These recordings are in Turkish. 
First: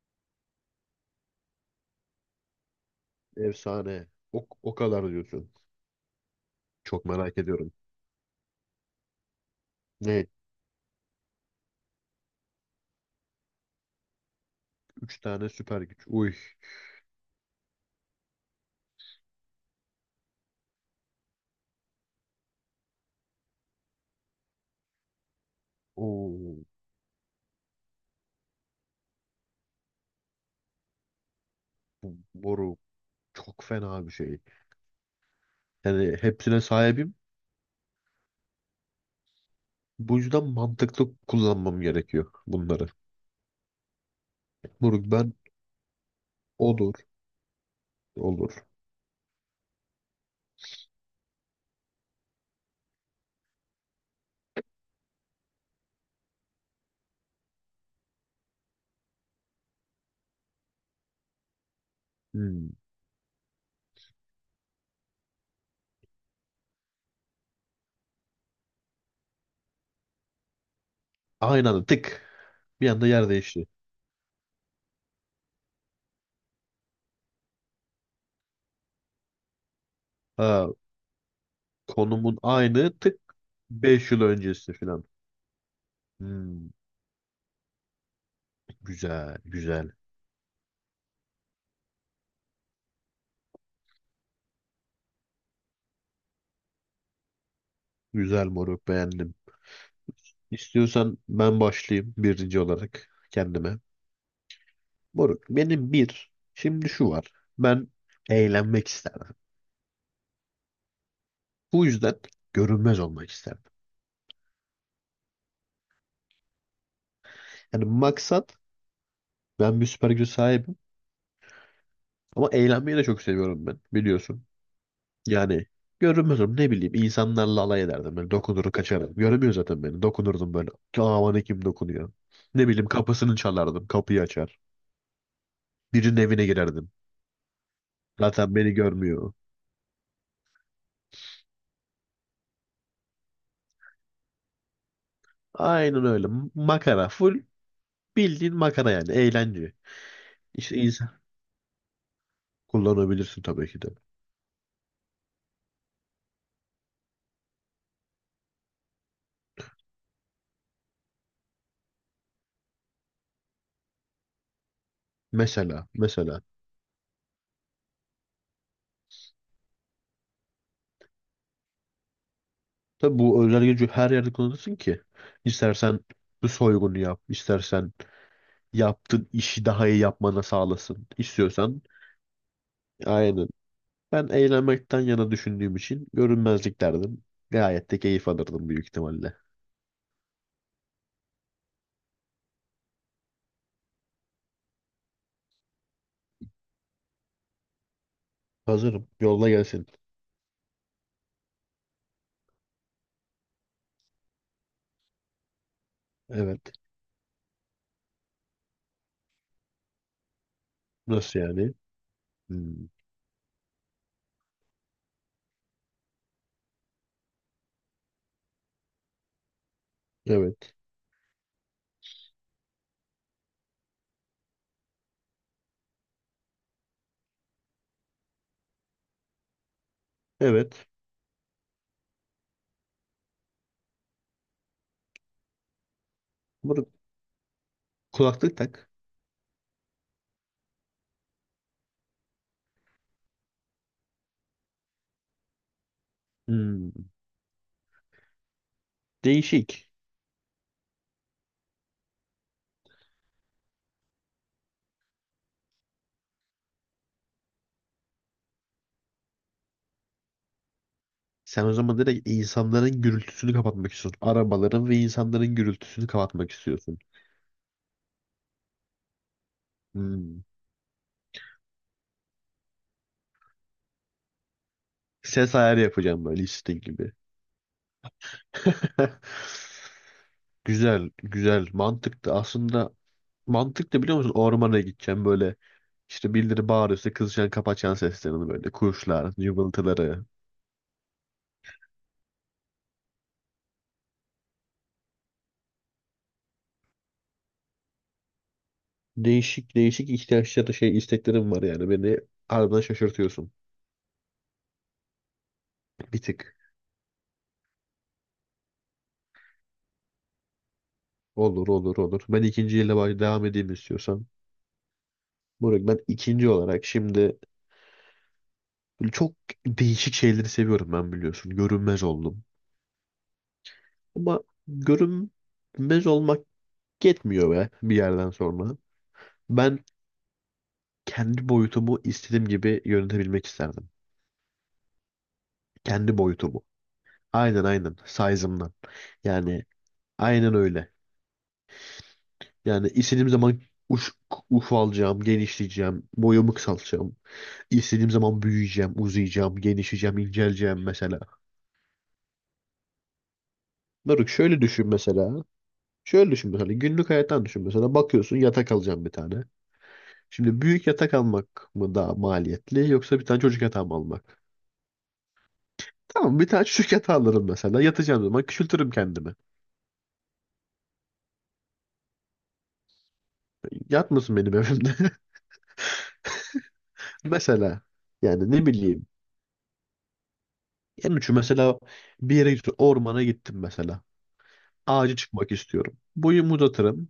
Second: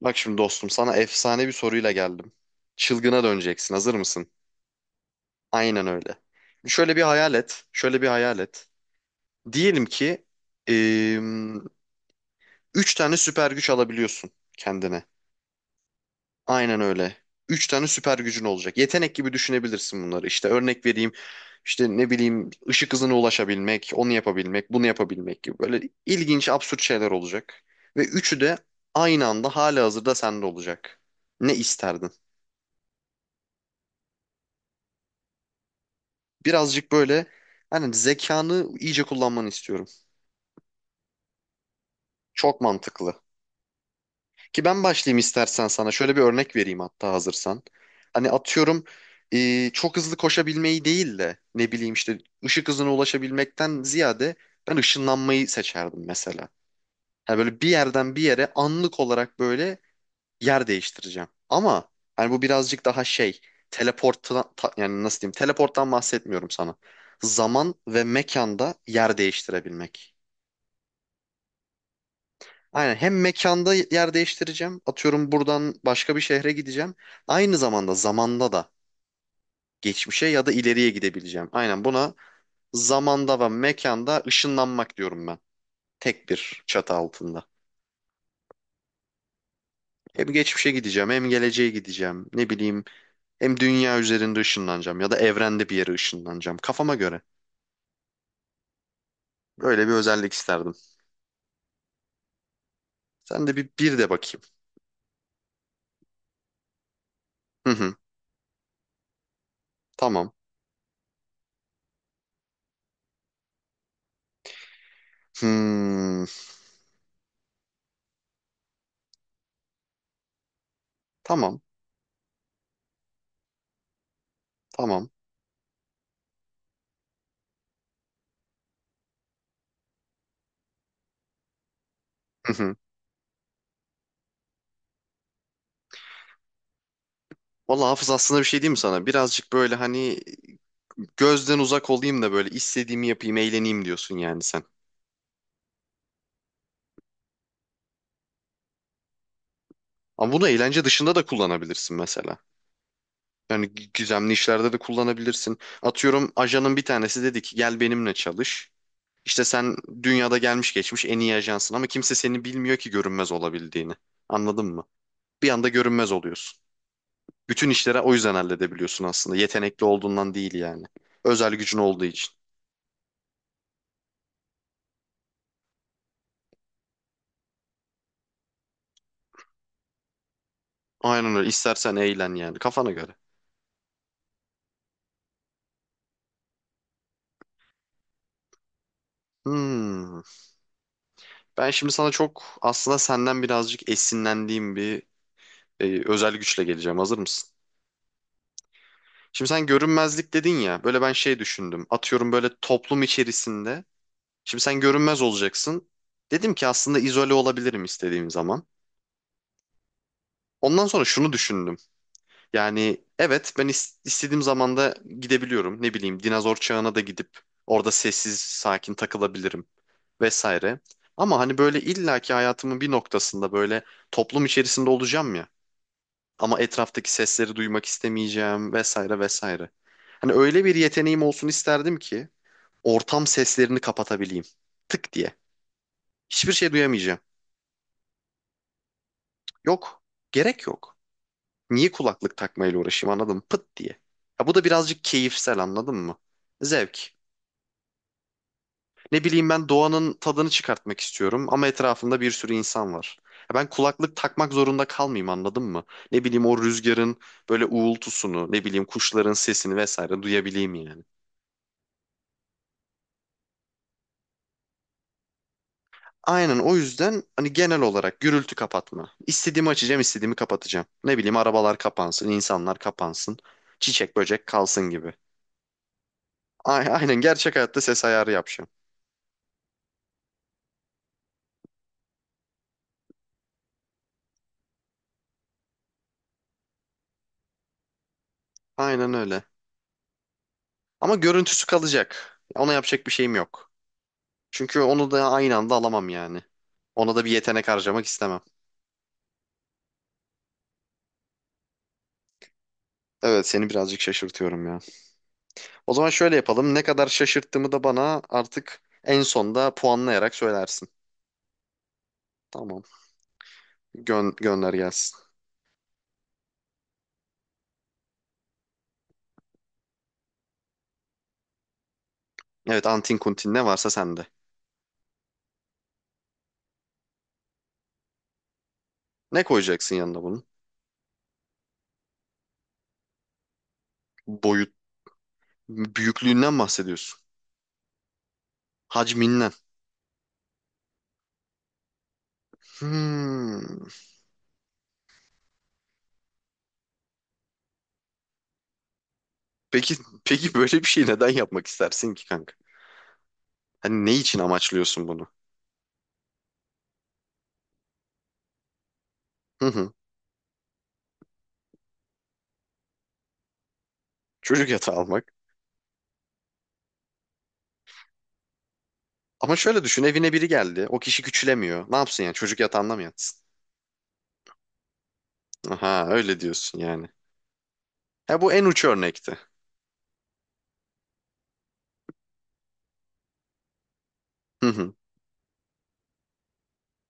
Bak şimdi dostum sana efsane bir soruyla geldim. Çılgına döneceksin. Hazır Efsane. mısın? O kadar diyorsun. Aynen öyle. Şöyle bir Çok hayal merak et. ediyorum. Şöyle bir hayal et. Diyelim ki Ne? eee, üç tane süper güç alabiliyorsun kendine. Üç tane süper güç. Uy. Aynen öyle. Üç tane süper gücün olacak. Yetenek gibi düşünebilirsin bunları. İşte örnek vereyim. İşte ne bileyim ışık hızına ulaşabilmek, onu yapabilmek, bunu yapabilmek gibi. Böyle ilginç, Oo. absürt şeyler olacak. Ve üçü de aynı anda halihazırda sende olacak. Ne isterdin? Bu boru çok fena bir şey. Yani hepsine Birazcık sahibim. böyle, hani zekanı iyice kullanmanı istiyorum. Bu yüzden mantıklı kullanmam gerekiyor Çok bunları. mantıklı. Ki ben Moruk başlayayım ben istersen sana. Şöyle bir örnek vereyim olur. hatta hazırsan. Hani Olur. atıyorum, çok hızlı koşabilmeyi değil de ne bileyim işte ışık hızına ulaşabilmekten ziyade ben ışınlanmayı seçerdim mesela. Hani böyle bir yerden bir yere anlık olarak böyle yer değiştireceğim. Ama hani bu Hmm. birazcık daha şey, yani nasıl diyeyim, teleporttan bahsetmiyorum sana. Zaman ve mekanda yer değiştirebilmek. Aynı anda tık. Bir Aynen, anda hem yer değişti. mekanda yer değiştireceğim. Atıyorum buradan başka bir şehre gideceğim. Aynı zamanda zamanda da geçmişe ya da Ha, ileriye gidebileceğim. Aynen buna konumun aynı tık. zamanda ve 5 yıl mekanda öncesi ışınlanmak falan. diyorum ben. Tek bir Hmm. çatı altında. Güzel. Güzel. Hem geçmişe gideceğim, hem geleceğe gideceğim. Ne bileyim, hem dünya üzerinde ışınlanacağım ya da evrende bir yere ışınlanacağım. Kafama göre. Güzel moruk beğendim. Böyle bir özellik isterdim. İstiyorsan ben başlayayım birinci olarak Sen de bir, kendime. bir de bakayım. Moruk benim bir şimdi şu var. Hı Ben hı, eğlenmek isterdim. tamam. Bu yüzden görünmez olmak isterdim. Hmm, Yani maksat, ben bir süper güce sahibim, tamam, ama eğlenmeyi de çok seviyorum ben biliyorsun. tamam. Yani görünmez olurum, ne bileyim, insanlarla alay ederdim. Ben dokunur kaçarım. Göremiyor zaten beni. Dokunurdum böyle. Aman kim dokunuyor. Hı Ne hı. bileyim, kapısını çalardım. Kapıyı açar. Birinin evine girerdim. Valla Hafız, aslında bir Zaten şey beni diyeyim mi sana? görmüyor. Birazcık böyle, hani gözden uzak olayım da böyle istediğimi yapayım, eğleneyim diyorsun yani sen. Aynen öyle. Makara. Full bildiğin makara yani. Eğlence. Ama bunu İşte eğlence insan dışında da kullanabilirsin mesela. kullanabilirsin Yani tabii ki de. Güzemli işlerde de kullanabilirsin. Atıyorum, ajanın bir tanesi dedi ki gel benimle çalış. İşte sen dünyada gelmiş geçmiş en iyi ajansın ama kimse seni bilmiyor ki görünmez olabildiğini. Anladın mı? Bir anda Mesela, görünmez mesela. oluyorsun. Bütün işlere o yüzden halledebiliyorsun aslında. Yetenekli olduğundan değil yani. Özel gücün olduğu için. Tabii bu özel gücü her yerde kullanırsın ki. İstersen bu soygunu yap, istersen yaptığın işi daha iyi yapmana sağlasın. Aynen öyle. İstiyorsan İstersen eğlen yani, kafana göre. aynen. Ben eğlenmekten yana düşündüğüm için görünmezlik derdim. Gayet de keyif alırdım büyük ihtimalle. Hmm. Ben şimdi sana çok, aslında senden birazcık esinlendiğim bir özel güçle geleceğim. Hazır mısın? Hazırım. Şimdi Yolla sen gelsin. görünmezlik dedin ya. Böyle ben şey düşündüm. Atıyorum böyle toplum içerisinde. Şimdi sen görünmez olacaksın. Dedim ki Evet. aslında izole olabilirim istediğim zaman. Ondan sonra şunu Nasıl yani? düşündüm. Hmm. Yani evet, ben istediğim zamanda gidebiliyorum. Ne bileyim dinozor çağına da gidip orada sessiz sakin takılabilirim Evet. vesaire. Ama hani böyle illaki hayatımın bir noktasında böyle toplum içerisinde olacağım ya. Ama etraftaki sesleri duymak istemeyeceğim vesaire vesaire. Hani öyle bir Evet. yeteneğim olsun isterdim ki ortam seslerini kapatabileyim. Tık diye. Hiçbir şey Bunu duyamayacağım. kulaklık tak. Yok. Gerek yok. Niye kulaklık takmayla uğraşayım, anladın mı? Pıt diye. Ya bu da birazcık keyifsel, anladın mı? Zevk. Hmm. Ne bileyim, ben Değişik. doğanın tadını çıkartmak istiyorum ama etrafımda bir sürü insan var. Ya, ben kulaklık takmak zorunda kalmayayım, anladın mı? Ne bileyim, o rüzgarın böyle uğultusunu, ne bileyim kuşların sesini vesaire duyabileyim yani. Sen o zaman direkt insanların gürültüsünü kapatmak istiyorsun. Arabaların ve insanların gürültüsünü kapatmak Aynen, o istiyorsun. yüzden hani genel olarak gürültü kapatma. İstediğimi açacağım, istediğimi Hmm. kapatacağım. Ne bileyim, arabalar kapansın, insanlar kapansın, çiçek böcek kalsın gibi. Ses ayarı yapacağım böyle listing gibi. Aynen, gerçek hayatta ses ayarı yapacağım. Güzel, güzel. Mantıklı. Aslında mantıklı biliyor musun? Ormana gideceğim böyle. İşte birileri bağırıyorsa kızacaksın, kapatacaksın seslerini böyle. Aynen Kuşlar, öyle. cıvıltıları. Ama görüntüsü kalacak. Ona yapacak bir şeyim yok. Çünkü onu da aynı anda alamam yani. Ona da bir yetenek harcamak istemem. Değişik değişik ihtiyaçları, şey, isteklerim var yani. Beni harbiden Evet, şaşırtıyorsun. seni birazcık şaşırtıyorum ya. O zaman Bir şöyle tık. yapalım. Ne kadar şaşırttığımı da bana artık en sonda puanlayarak söylersin. Olur olur olur. Ben ikinci Tamam. yıla devam edeyim istiyorsan. Gönder gelsin. Moruk ben ikinci olarak şimdi böyle çok değişik şeyleri seviyorum ben biliyorsun. Görünmez oldum. Evet, antin kuntin ne varsa sende. Ama görünmez olmak yetmiyor be bir yerden sonra. Ne Ben koyacaksın yanına bunun? kendi boyutumu istediğim gibi yönetebilmek isterdim. Boyut Kendi büyüklüğünden boyutumu. bahsediyorsun. Aynen aynen. Size'ımdan. Hacminden. Yani aynen öyle. Yani istediğim zaman Hmm. uç, ufalacağım, genişleyeceğim, boyumu kısaltacağım. İstediğim zaman büyüyeceğim, uzayacağım, Peki genişleyeceğim, peki böyle inceleyeceğim bir şey mesela. neden yapmak istersin ki kanka? Hani ne Moruk için şöyle düşün amaçlıyorsun bunu? mesela. Şöyle düşün mesela, günlük hayattan düşün mesela, bakıyorsun yatak alacağım bir tane. Hı hı. Şimdi büyük yatak almak mı daha maliyetli, yoksa bir tane çocuk yatağı mı almak? Çocuk yatağı almak. Tamam, bir tane çocuk yatağı alırım mesela, yatacağım zaman küçültürüm kendimi. Ama şöyle düşün, evine biri geldi. O kişi küçülemiyor. Ne yapsın yani, çocuk yatağında mı yatsın? Yatmasın benim evimde. Aha, öyle diyorsun yani. Mesela Ha, yani, bu en ne uç bileyim, örnekti. en ucu mesela, bir yere gittim, ormana gittim mesela. Hı hı. Ağacı çıkmak istiyorum. Boyumu uzatırım.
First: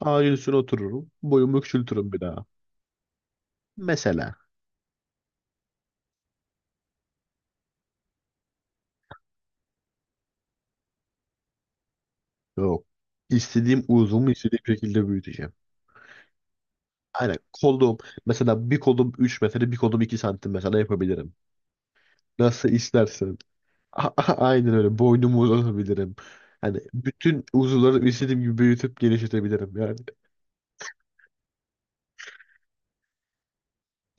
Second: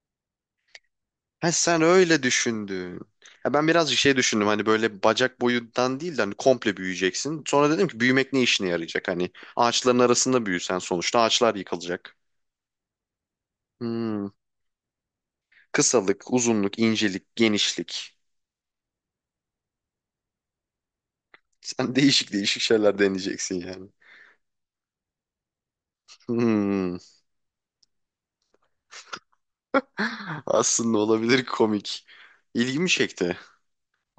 Ağacın üstüne otururum. Ha, Boyumu sen küçültürüm bir öyle daha. düşündün. Ha, ben birazcık şey Mesela düşündüm, hani böyle bacak boyundan değil de hani komple büyüyeceksin. Sonra dedim ki büyümek ne işine yarayacak? Hani ağaçların arasında büyüsen sonuçta ağaçlar yıkılacak. yok. İstediğim Hmm. uzuvumu istediğim şekilde büyüteceğim. Kısalık, uzunluk, incelik, Aynen kolum genişlik. mesela, bir kolum 3 metre, bir kolum 2 santim mesela yapabilirim. Sen değişik değişik Nasıl şeyler istersen. deneyeceksin yani. Aynen öyle boynumu uzatabilirim. Hani Hmm. bütün uzuvları istediğim gibi büyütüp genişletebilirim yani. Aslında olabilir komik. İlgimi çekti.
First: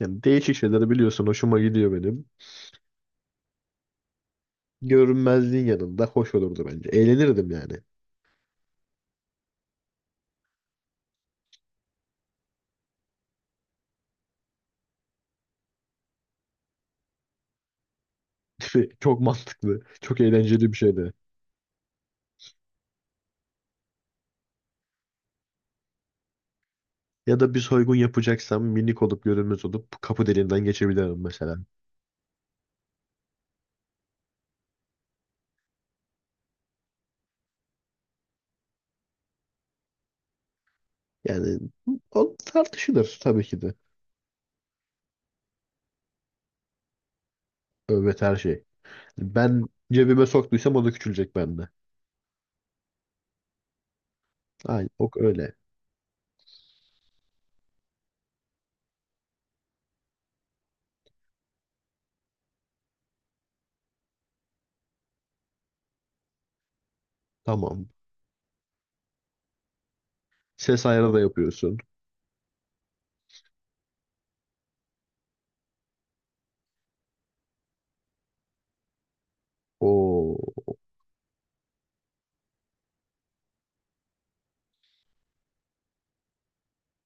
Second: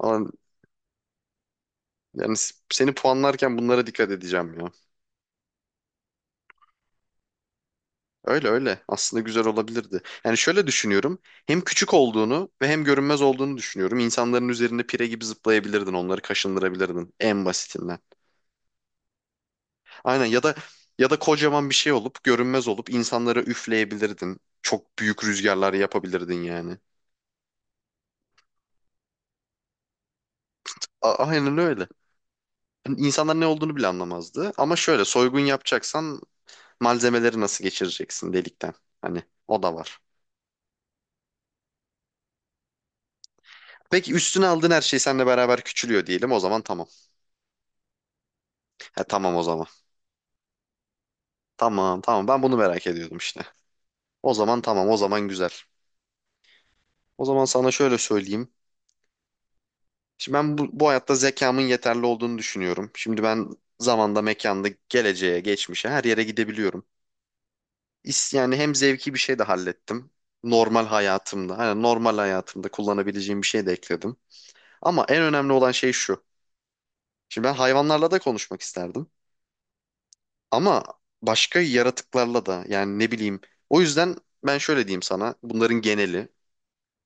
Yani değişik şeyleri biliyorsun, hoşuma gidiyor benim. yani seni puanlarken bunlara dikkat edeceğim ya. Görünmezliğin yanında hoş olurdu bence. Eğlenirdim yani. Öyle öyle. Aslında güzel olabilirdi. Yani şöyle düşünüyorum. Hem küçük olduğunu ve hem görünmez olduğunu düşünüyorum. İnsanların üzerinde pire gibi zıplayabilirdin. Onları kaşındırabilirdin en basitinden. Çok mantıklı. Çok Aynen, ya da, eğlenceli bir ya şeydi. da kocaman bir şey olup görünmez olup insanlara üfleyebilirdin. Çok büyük rüzgarlar yapabilirdin yani. Ya da bir soygun yapacaksam, minik olup görünmez olup kapı deliğinden geçebilirim mesela. Aynen öyle. Yani İnsanlar ne olduğunu bile anlamazdı. Ama şöyle, soygun yapacaksan malzemeleri nasıl geçireceksin delikten? Hani o da var. Yani o tartışılır tabii ki de. Peki üstüne aldığın her şey seninle beraber küçülüyor diyelim. O zaman tamam. Evet her şey. Ha, tamam o Ben zaman. cebime soktuysam o da küçülecek bende. Tamam tamam, ben bunu merak ediyordum işte. O zaman tamam, Aynen o o zaman güzel. öyle. O zaman sana şöyle söyleyeyim. Şimdi ben bu hayatta zekamın yeterli olduğunu düşünüyorum. Şimdi ben zamanda, mekanda, geleceğe, geçmişe her yere gidebiliyorum. Tamam. Yani hem zevki bir şey de hallettim. Normal Ses ayarı da hayatımda, yapıyorsun. hani normal hayatımda kullanabileceğim bir şey de ekledim. Ama en önemli olan şey şu. Şimdi ben hayvanlarla da konuşmak isterdim. Oo, Ama başka yaratıklarla da, yani ne bileyim. O yüzden ben şöyle diyeyim sana, bunların geneli.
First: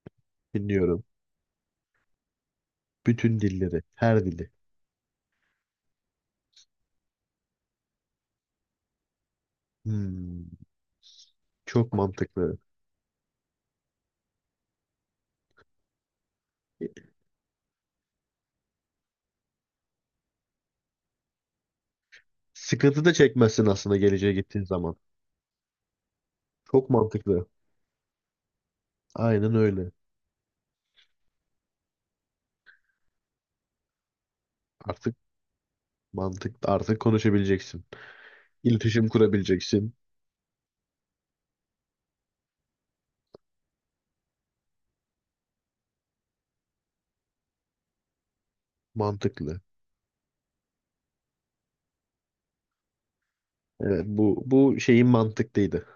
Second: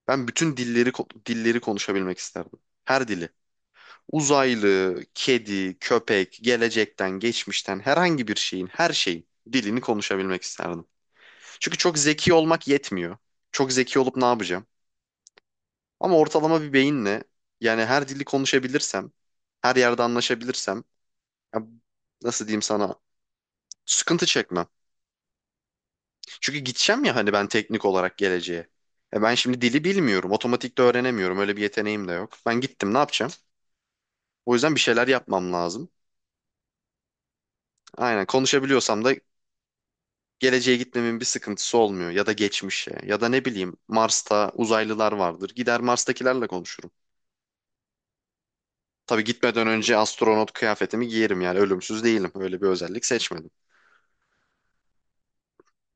Ben bütün dinliyorum. Dilleri konuşabilmek isterdim. Her dili. Bütün dilleri, her dili. Uzaylı, kedi, köpek, gelecekten, geçmişten herhangi bir şeyin, her şeyin dilini konuşabilmek Hmm, isterdim. Çünkü çok çok zeki mantıklı. olmak yetmiyor. Çok zeki olup ne yapacağım? Ama ortalama bir beyinle, yani her dili konuşabilirsem, her yerde anlaşabilirsem, ya nasıl diyeyim sana? Sıkıntı da çekmezsin aslında Sıkıntı geleceğe gittiğin çekmem. zaman. Çünkü Çok gideceğim ya, hani mantıklı. ben teknik olarak geleceğe. E ben Aynen şimdi dili öyle. bilmiyorum. Otomatik de öğrenemiyorum. Öyle bir yeteneğim de yok. Ben gittim ne yapacağım? O yüzden bir şeyler Artık yapmam lazım. mantık, artık konuşabileceksin. Aynen, konuşabiliyorsam İletişim da kurabileceksin. geleceğe gitmemin bir sıkıntısı olmuyor. Ya da geçmişe. Ya da ne bileyim, Mars'ta uzaylılar vardır. Gider Mars'takilerle konuşurum. Tabii Mantıklı. gitmeden önce astronot kıyafetimi giyerim, yani ölümsüz değilim. Öyle bir özellik seçmedim. Evet, bu şeyin mantıklıydı.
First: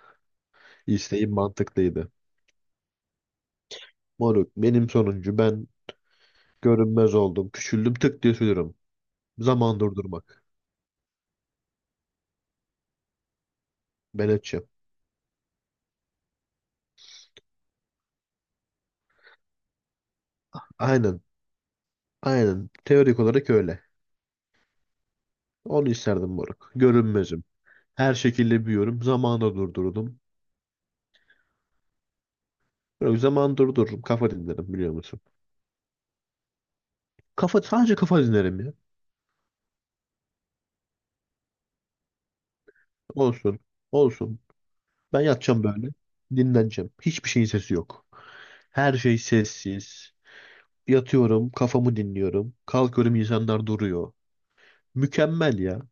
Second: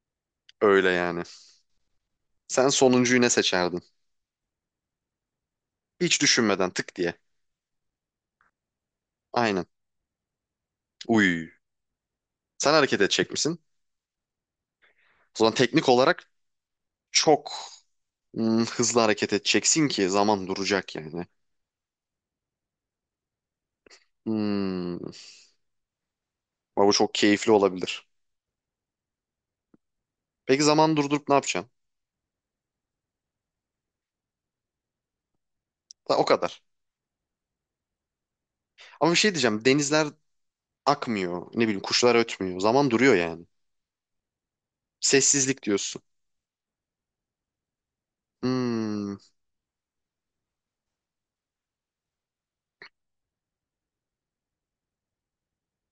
Öyle yani. İsteğin mantıklıydı. Sen sonuncuyu ne seçerdin? Moruk benim sonuncu, ben Hiç düşünmeden tık diye. görünmez oldum. Küçüldüm, tık diye sürüyorum. Aynen. Zaman durdurmak. Uy. Sen hareket edecek misin? Ben açım. O zaman teknik olarak çok hızlı hareket edeceksin ki zaman duracak Aynen. yani. Aynen. Teorik olarak öyle. Hmm. Onu isterdim moruk. Ama bu çok Görünmezim. keyifli olabilir. Her şekilde büyüyorum. Zamanı durdurdum. Peki zaman durdurup ne yapacaksın? Yok, zaman durdururum. Kafa dinlerim biliyor musun? Ha, o kadar. Kafa, sadece kafa dinlerim ya. Ama bir şey diyeceğim. Denizler akmıyor. Ne bileyim kuşlar ötmüyor. Zaman duruyor yani. Olsun. Olsun. Ben Sessizlik yatacağım böyle. diyorsun. Dinleneceğim. Hiçbir şeyin sesi yok. Her Hmm. şey sessiz. Yatıyorum. Kafamı dinliyorum. Kalkıyorum. İnsanlar duruyor. Mükemmel ya.